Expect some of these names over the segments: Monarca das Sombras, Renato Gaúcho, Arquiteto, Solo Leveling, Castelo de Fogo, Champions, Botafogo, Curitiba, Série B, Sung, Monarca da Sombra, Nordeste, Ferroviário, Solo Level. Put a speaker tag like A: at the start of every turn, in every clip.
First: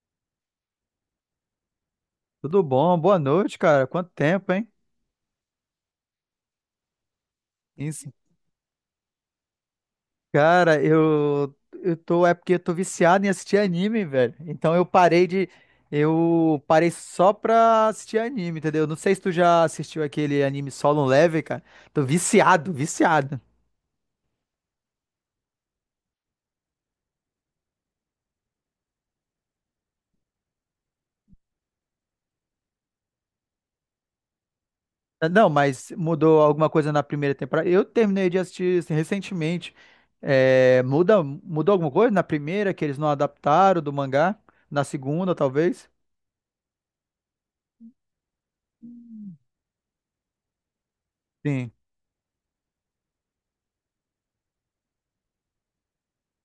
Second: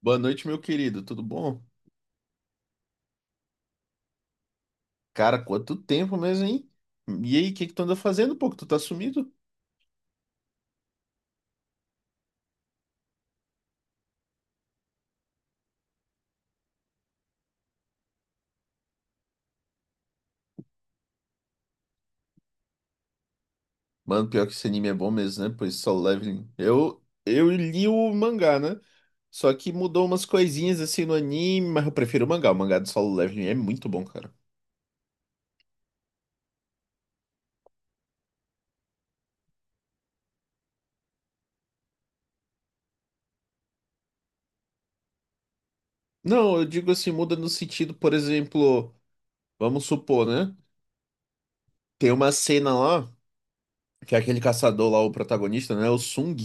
A: Boa noite, meu querido. Tudo bom?
B: Tudo bom? Boa noite, cara. Quanto tempo, hein?
A: Cara, quanto tempo mesmo, hein? E aí, o que que tu anda
B: Isso.
A: fazendo, pô? Que tu tá sumido?
B: Cara, eu tô. É porque eu tô viciado em assistir anime, velho. Então eu parei de. Eu parei só pra assistir anime, entendeu? Não sei se tu já assistiu aquele anime Solo Level, cara. Tô viciado, viciado.
A: Mano, pior que esse anime é bom mesmo, né? Pois Solo Leveling. Eu li o mangá, né? Só que mudou umas coisinhas assim no anime, mas eu prefiro o mangá. O mangá do Solo Leveling é muito bom, cara.
B: Não, mas mudou alguma coisa na primeira temporada. Eu terminei de assistir assim, recentemente. É, mudou alguma coisa na primeira que eles não adaptaram do mangá? Na segunda, talvez?
A: Não, eu digo assim, muda no sentido, por exemplo, vamos supor, né?
B: Sim,
A: Tem uma cena lá, que é aquele caçador lá, o protagonista, né? O Sung.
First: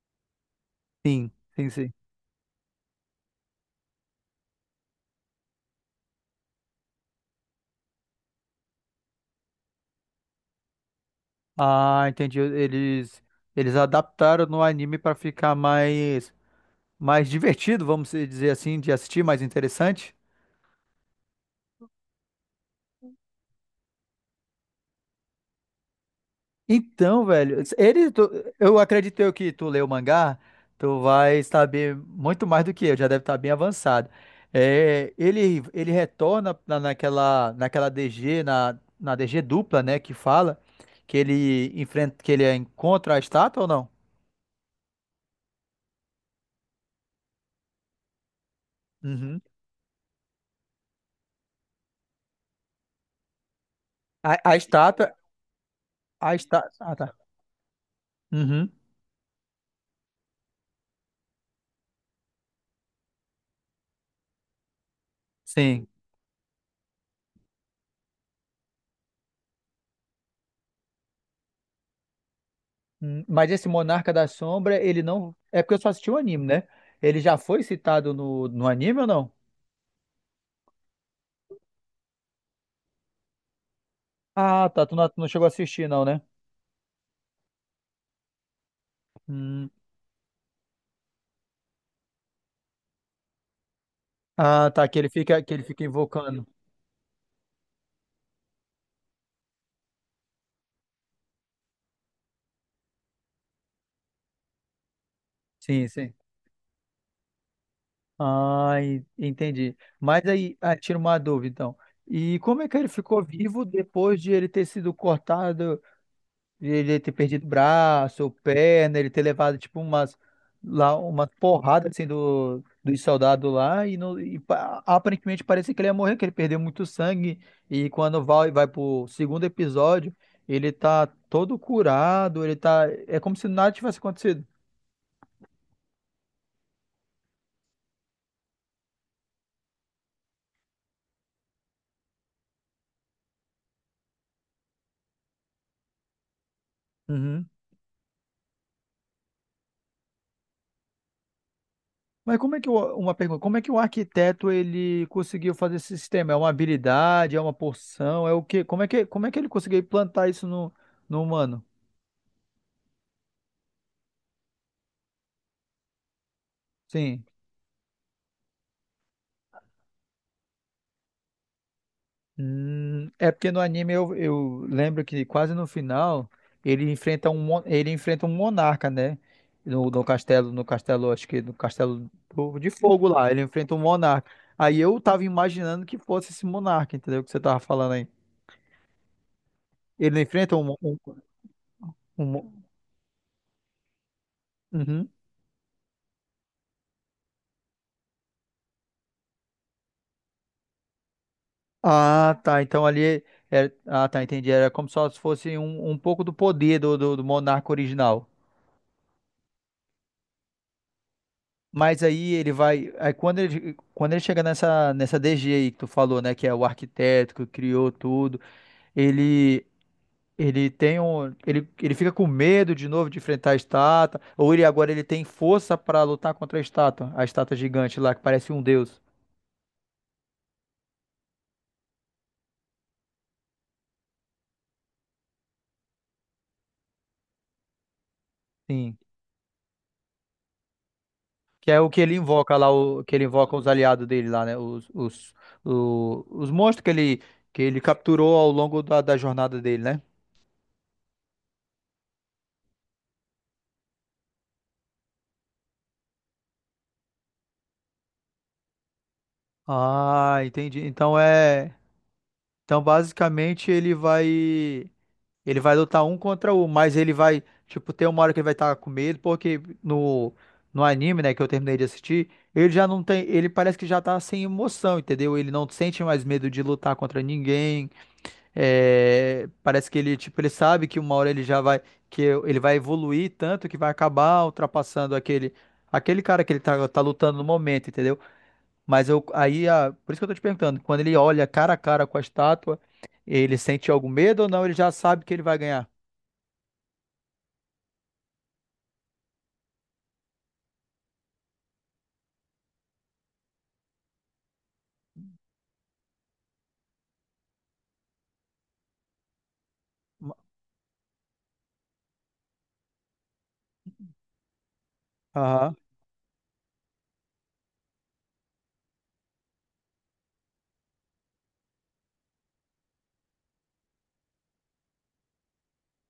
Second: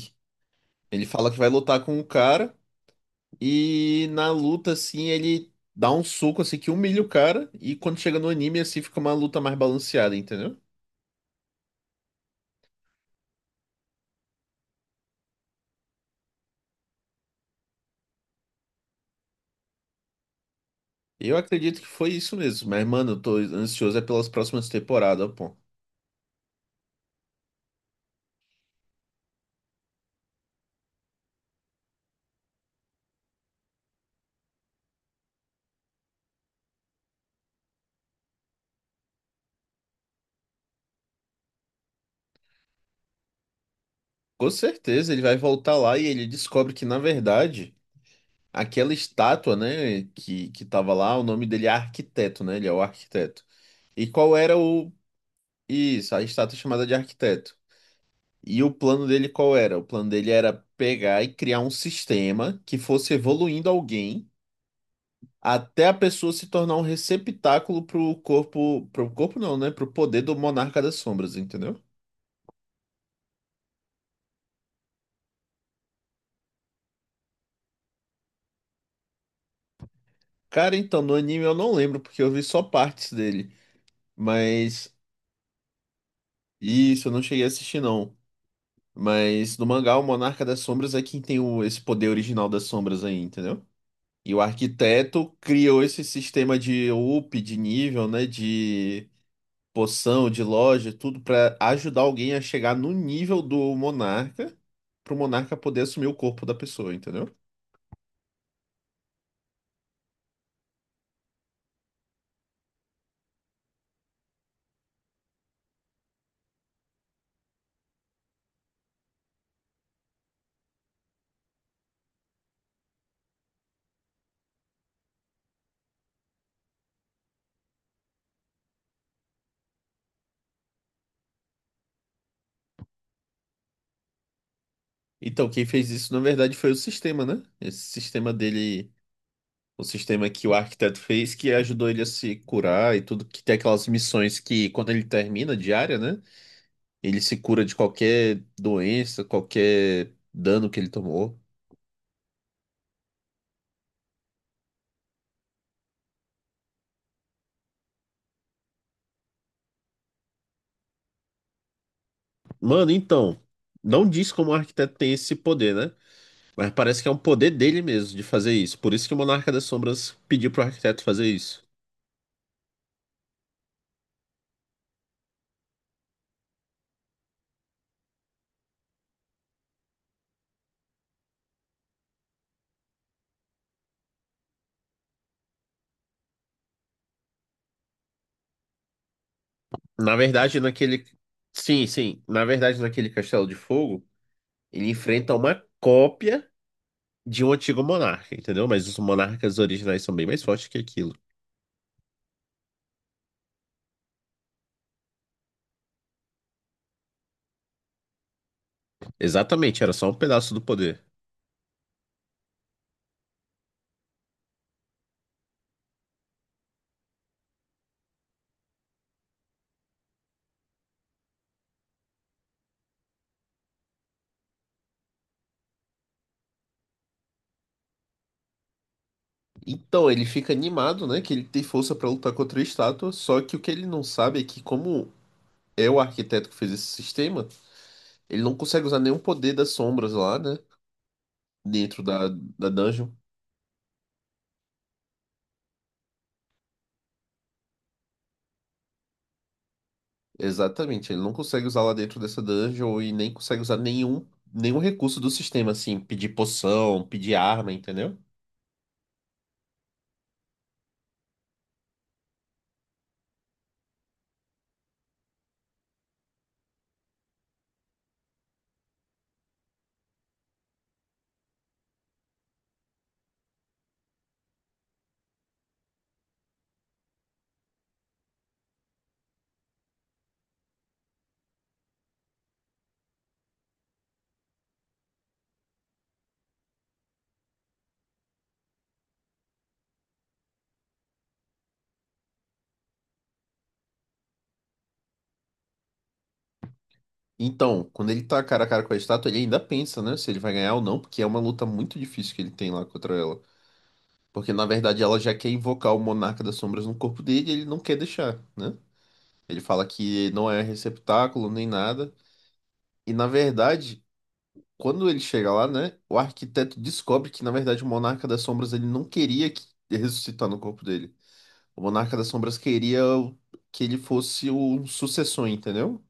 A: Ele fala
B: sim,
A: que vai
B: sim,
A: lutar
B: sim.
A: com o cara. E na luta, assim, ele dá um soco, assim, que humilha o cara. E quando chega no anime, assim, fica uma luta mais balanceada, entendeu?
B: Ah, entendi. Eles adaptaram no anime para ficar mais divertido, vamos dizer assim, de assistir, mais interessante.
A: Eu acredito que foi isso mesmo. Mas, mano, eu tô ansioso é pelas próximas temporadas, pô.
B: Então, velho, eu acredito eu que tu leu o mangá, tu vai saber muito mais do que eu, já deve estar bem avançado. É, ele retorna naquela DG na DG dupla, né, que fala que ele encontra a estátua ou não?
A: Com certeza ele vai voltar lá e ele descobre que, na verdade, aquela
B: Uhum.
A: estátua, né, que tava lá, o nome dele é Arquiteto, né? Ele é o arquiteto. E qual
B: A
A: era o.
B: estátua,
A: Isso, a
B: a
A: estátua
B: estátua,
A: chamada de
B: ah, tá.
A: Arquiteto. E
B: Uhum.
A: o plano dele qual era? O plano dele era pegar e criar um sistema que fosse evoluindo alguém até
B: Sim.
A: a pessoa se tornar um receptáculo pro corpo não, né? Pro poder do Monarca das Sombras, entendeu?
B: Mas esse Monarca da Sombra, ele não. É porque eu só assisti o anime, né? Ele já foi citado no anime ou não?
A: Cara, então no anime eu não lembro porque eu vi só partes dele,
B: Ah, tá.
A: mas
B: Tu não chegou a assistir, não, né?
A: isso eu não cheguei a assistir não. Mas no
B: Hum.
A: mangá o Monarca das Sombras é quem tem o, esse poder original das sombras aí, entendeu? E o
B: Ah, tá.
A: arquiteto
B: Que ele
A: criou
B: fica
A: esse
B: invocando.
A: sistema de up, de nível, né? De poção, de loja, tudo pra ajudar alguém a chegar no nível do monarca, pro monarca poder
B: Sim,
A: assumir o
B: sim.
A: corpo da pessoa, entendeu?
B: Ah, entendi. Mas aí, ah, tira uma dúvida, então. E como é que ele ficou vivo depois de ele ter sido cortado? Ele ter perdido braço ou perna, ele ter levado, tipo, umas, lá, uma porrada, assim, dos soldados lá, e, não, e pa- aparentemente parecia que ele ia morrer, que ele perdeu muito sangue, e quando vai pro segundo episódio, ele tá todo curado, ele tá. . . É como se nada tivesse acontecido.
A: Então, quem fez isso, na verdade, foi o sistema, né? Esse sistema dele, o sistema que o arquiteto fez, que ajudou ele a se curar e tudo, que tem aquelas missões que, quando ele termina diária, né? Ele se
B: Uhum.
A: cura de qualquer doença, qualquer dano que ele tomou.
B: Mas como é que uma pergunta, como é que o arquiteto ele conseguiu fazer esse sistema? É uma habilidade, é uma porção, é o quê? Como é que ele conseguiu implantar isso no humano?
A: Mano, então, não diz como o arquiteto tem esse poder, né? Mas parece que é um
B: Sim.
A: poder dele mesmo de fazer isso. Por isso que o Monarca das Sombras pediu pro arquiteto fazer isso.
B: É porque no anime eu lembro que quase no final ele enfrenta ele enfrenta um monarca, né? No castelo, no castelo, acho que no castelo de fogo lá, ele enfrenta um monarca. Aí eu tava imaginando que fosse esse monarca, entendeu? O que você tava falando aí. Ele
A: Na
B: não enfrenta
A: verdade,
B: um, mon- um,
A: naquele. Sim, sim.
B: um
A: Na
B: mon-
A: verdade, naquele Castelo de Fogo, ele
B: Uhum.
A: enfrenta uma cópia de um antigo monarca, entendeu? Mas os monarcas originais são bem mais fortes que aquilo.
B: Ah, tá. Então ali tá, entendi. Era como se fosse um pouco do poder do monarca original.
A: Exatamente, era só um pedaço do poder.
B: Mas aí ele vai. Quando ele chega nessa DG aí que tu falou, né? Que é o arquiteto que criou tudo, ele. Ele tem ele fica com medo de novo de enfrentar a estátua, ou ele agora ele tem força para lutar contra a estátua gigante lá que parece um deus.
A: Então, ele fica animado, né? Que ele tem força pra lutar contra a estátua. Só que o que ele não sabe é que, como é o arquiteto que fez esse sistema, ele não consegue
B: Sim,
A: usar nenhum poder das sombras lá, né?
B: que é o que
A: Dentro
B: ele
A: da,
B: invoca
A: da
B: lá, o
A: dungeon.
B: que ele invoca os aliados dele lá, né? Os monstros que ele capturou ao longo da jornada dele, né?
A: Exatamente, ele não consegue usar lá dentro dessa dungeon e nem consegue usar nenhum, nenhum recurso do sistema, assim, pedir poção, pedir arma, entendeu?
B: Ah, entendi. Então, basicamente, ele vai. Ele vai lutar um contra um, mas ele vai. Tipo, ter uma hora que ele vai estar com medo, porque no anime, né, que eu terminei de assistir, ele já não tem. Ele parece que já tá sem emoção, entendeu? Ele não sente mais medo de lutar contra ninguém. É, parece que ele, tipo, ele sabe que uma hora ele já vai. Que ele vai evoluir tanto que vai acabar ultrapassando aquele. Aquele cara que ele tá lutando no momento, entendeu? Por isso que eu tô te perguntando, quando ele olha cara a cara com a estátua, ele sente algum medo ou não? Ele já sabe que ele vai ganhar?
A: Então, quando ele tá cara a cara com a estátua, ele ainda pensa, né, se ele vai ganhar ou não, porque é uma luta muito difícil que ele tem lá contra ela. Porque, na verdade, ela já quer invocar o Monarca das Sombras no corpo dele e ele não quer deixar, né? Ele fala que não é receptáculo nem nada. E, na verdade, quando ele chega lá,
B: Aham.
A: né, o arquiteto descobre que, na verdade, o Monarca das Sombras ele não queria que ressuscitar no corpo dele. O Monarca das Sombras queria que ele fosse o sucessor, entendeu?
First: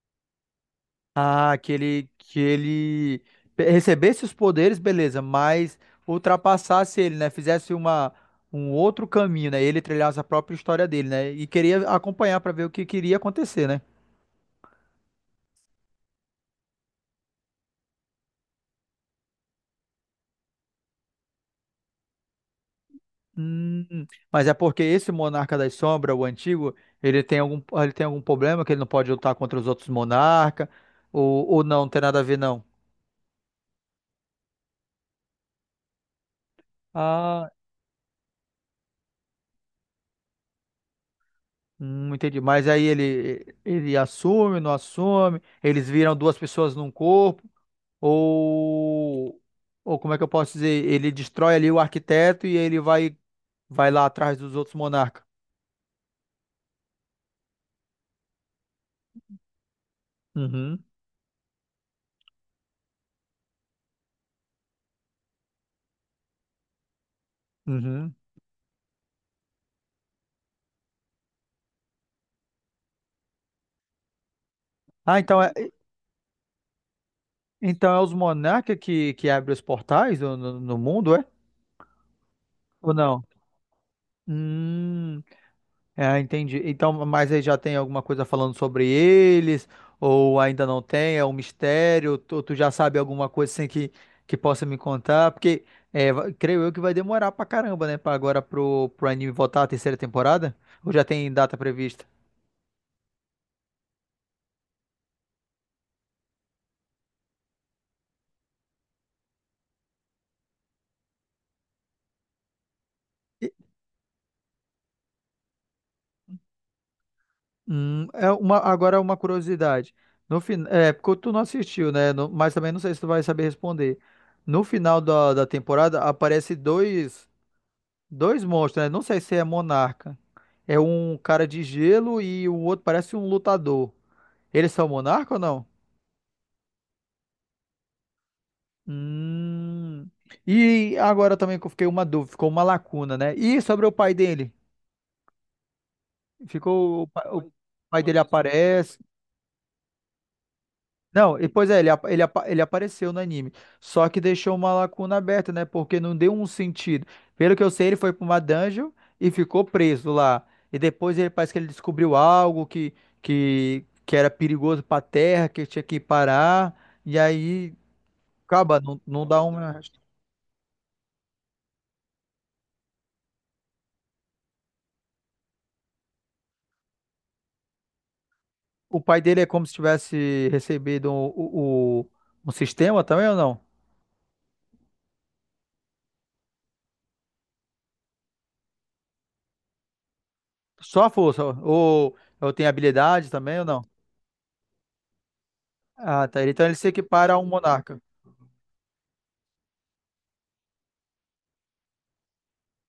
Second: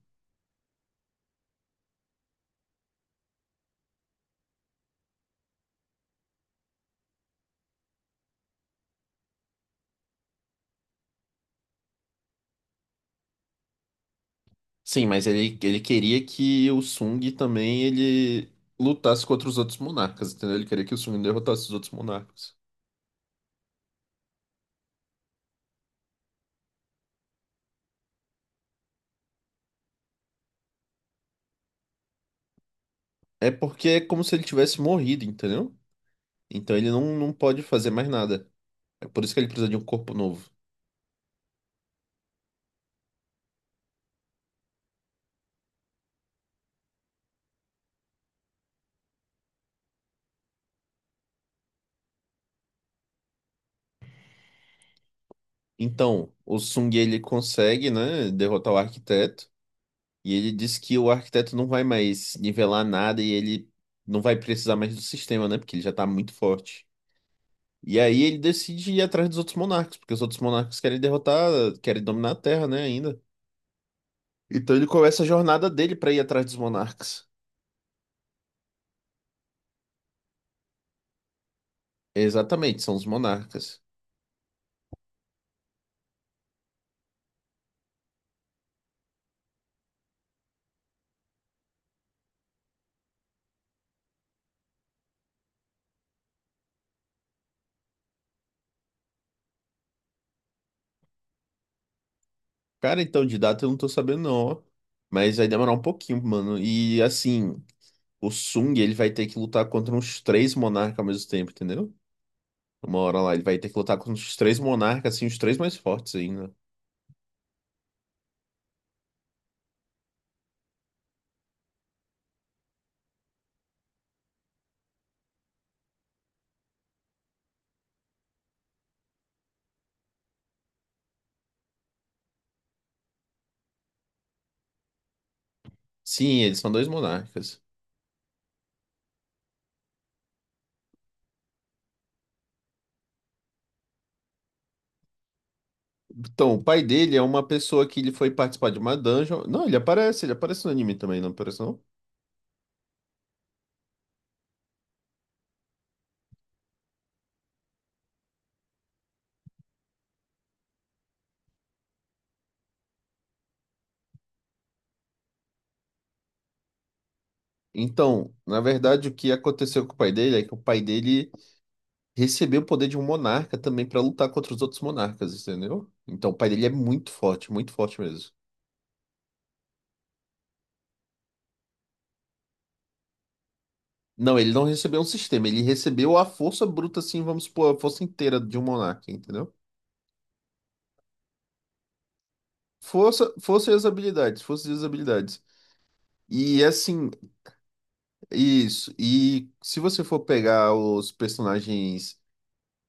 B: Ah, que ele recebesse os poderes, beleza, mas ultrapassasse ele, né? Fizesse um outro caminho, né? Ele trilhasse a própria história dele, né? E queria acompanhar para ver o que queria acontecer, né?
A: Sim, mas ele queria que o Sung também ele lutasse contra os outros monarcas, entendeu? Ele queria que o Sung derrotasse os outros monarcas.
B: Mas é porque esse Monarca das Sombras, o antigo, ele tem algum problema que ele não pode lutar contra os outros monarcas, ou não, não tem nada a ver, não.
A: É porque é como se ele tivesse morrido, entendeu? Então ele não, não
B: Ah,
A: pode fazer mais nada. É por isso que ele precisa de um corpo novo.
B: entendi. Mas aí ele assume, não assume, eles viram duas pessoas num corpo, ou, ou como é que eu posso dizer? Ele destrói ali o arquiteto e ele vai, vai lá atrás dos outros monarcas.
A: Então, o Sung ele consegue, né, derrotar o arquiteto. E ele diz
B: Uhum,
A: que o arquiteto não vai mais nivelar nada e ele não vai precisar mais do sistema, né? Porque ele já tá muito forte. E
B: uhum.
A: aí ele decide ir atrás dos outros monarcas, porque os outros monarcas querem derrotar, querem dominar a Terra, né, ainda. Então ele
B: Ah,
A: começa a jornada dele pra ir atrás dos monarcas.
B: então é os monarcas que abrem os portais no mundo, é?
A: Exatamente,
B: Ou
A: são os
B: não?
A: monarcas.
B: Hum, é, entendi. Então, mas aí já tem alguma coisa falando sobre eles? Ou ainda não tem? É um mistério? Tu já sabe alguma coisa assim que possa me contar? Porque é, creio eu que vai demorar pra caramba, né? Pra agora pro anime voltar à terceira temporada? Ou já tem data prevista?
A: Cara, então de data eu não tô sabendo não, ó. Mas vai demorar um pouquinho, mano. E assim, o Sung, ele vai ter que lutar contra uns três monarcas ao mesmo tempo, entendeu? Uma hora lá, ele
B: E-
A: vai ter que lutar contra os três monarcas, assim, os três mais fortes ainda.
B: É uma, agora é uma curiosidade. No fin. . . é, porque tu não assistiu, né? Mas também não sei se tu vai saber responder. No final da temporada aparece dois. Dois monstros, né? Não sei se é monarca. É um cara de gelo e o outro parece um lutador. Eles são monarca ou não?
A: Sim, eles são dois monarcas.
B: Hum. E agora também que eu fiquei uma dúvida, ficou uma lacuna, né? E sobre o pai dele?
A: Então, o pai
B: Ficou o,
A: dele é
B: pa-
A: uma
B: o
A: pessoa que
B: pai
A: ele
B: dele
A: foi participar de uma
B: aparece.
A: dungeon. Não, ele aparece no anime também, não
B: Não, e
A: aparece
B: pois é,
A: não?
B: ele apareceu no anime. Só que deixou uma lacuna aberta, né? Porque não deu um sentido. Pelo que eu sei, ele foi pra uma dungeon e ficou preso lá. E depois ele parece que ele descobriu algo que era perigoso pra terra, que tinha que parar. E aí,
A: Então, na
B: acaba, não,
A: verdade, o
B: não
A: que
B: dá uma.
A: aconteceu com o pai dele é que o pai dele recebeu o poder de um monarca também pra lutar contra os outros monarcas, entendeu? Então, o pai dele é muito forte mesmo.
B: O pai dele é como se tivesse recebido o um sistema também ou não?
A: Não, ele não recebeu um sistema, ele recebeu a força bruta, assim, vamos supor, a força inteira de um monarca, entendeu?
B: Só a força. Ou tem habilidade
A: Força,
B: também ou
A: força e
B: não?
A: as habilidades, força e as habilidades.
B: Ah, tá.
A: E
B: Então ele se
A: assim,
B: equipara a um monarca.
A: isso. E se você for pegar os personagens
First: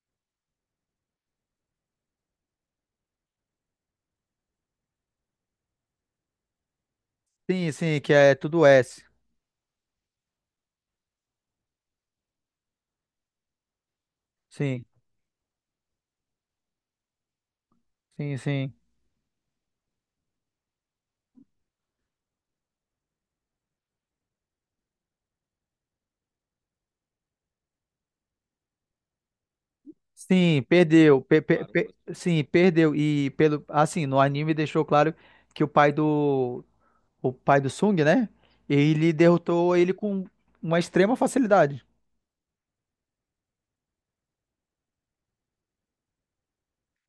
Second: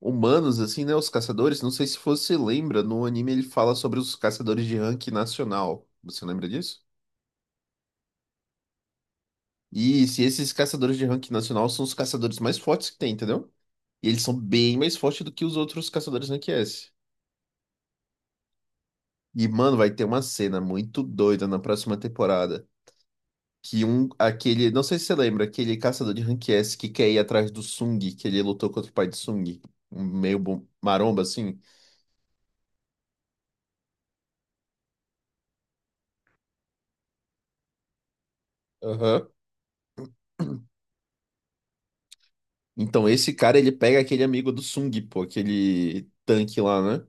A: humanos, assim, né? Os caçadores. Não sei se você lembra, no anime ele fala sobre os caçadores de rank nacional. Você lembra disso?
B: Sim, sim, que é tudo S.
A: E se esses caçadores de rank nacional são os caçadores mais fortes que tem, entendeu? E eles são bem
B: Sim,
A: mais fortes do que os outros caçadores rank S.
B: sim, sim.
A: E, mano, vai ter uma cena muito doida na próxima temporada. Que um, aquele, não sei se você lembra, aquele caçador de rank S que quer ir atrás do Sung, que ele lutou contra o pai de Sung, um meio
B: Sim,
A: maromba
B: perdeu.
A: assim.
B: Claro, sim, perdeu. E pelo, assim, no anime deixou claro que o pai o pai do Sung, né? Ele
A: Aham.
B: derrotou ele com uma extrema facilidade.
A: Então, esse cara, ele pega aquele amigo do Sung, pô, aquele tanque lá, né?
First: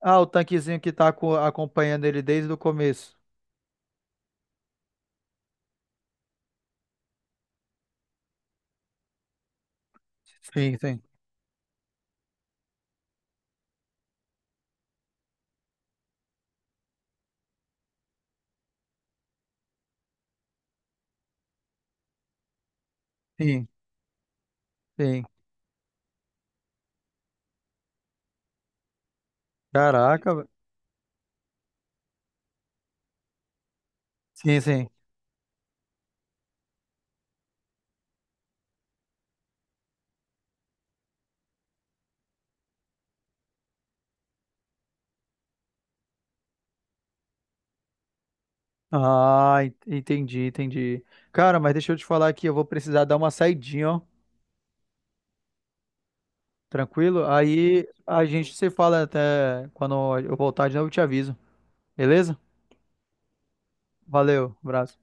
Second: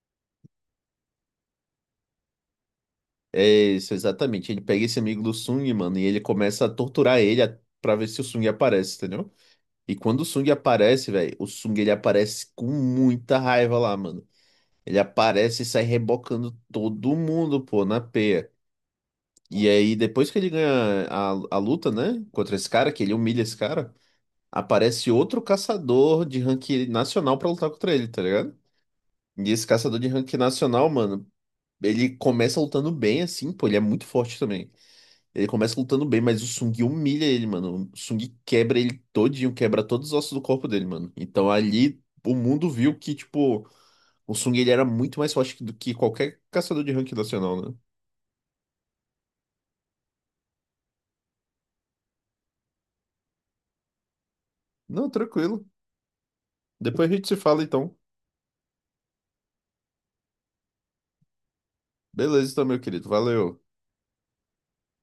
B: Ah, o tanquezinho que tá acompanhando ele desde o começo.
A: É isso, exatamente. Ele pega esse amigo do Sung, mano, e ele começa a torturar ele pra ver se o Sung aparece, entendeu? E quando o Sung
B: Sim, sim,
A: aparece, velho, o Sung, ele aparece com muita raiva lá, mano. Ele aparece e sai rebocando todo mundo, pô, na peia. E aí, depois que ele ganha a luta, né, contra esse cara, que ele humilha esse
B: sim,
A: cara, aparece
B: sim.
A: outro caçador de ranking nacional pra lutar contra ele, tá ligado? E esse caçador de rank
B: Caraca, velho.
A: nacional, mano, ele começa lutando bem, assim, pô, ele é muito forte
B: Sim,
A: também.
B: sim.
A: Ele começa lutando bem, mas o Sung humilha ele, mano. O Sung quebra ele todinho, quebra todos os ossos do corpo dele, mano. Então ali o mundo viu que, tipo, o Sung ele era muito mais forte do que qualquer caçador de rank nacional, né?
B: Ah, entendi, entendi. Cara, mas deixa eu te falar aqui, eu vou precisar dar uma saidinha, ó.
A: Não, tranquilo. Depois a
B: Tranquilo?
A: gente se fala,
B: Aí
A: então.
B: a gente se fala até quando eu voltar de novo, eu te aviso. Beleza?
A: Beleza, então, meu querido. Valeu.
B: Valeu, abraço.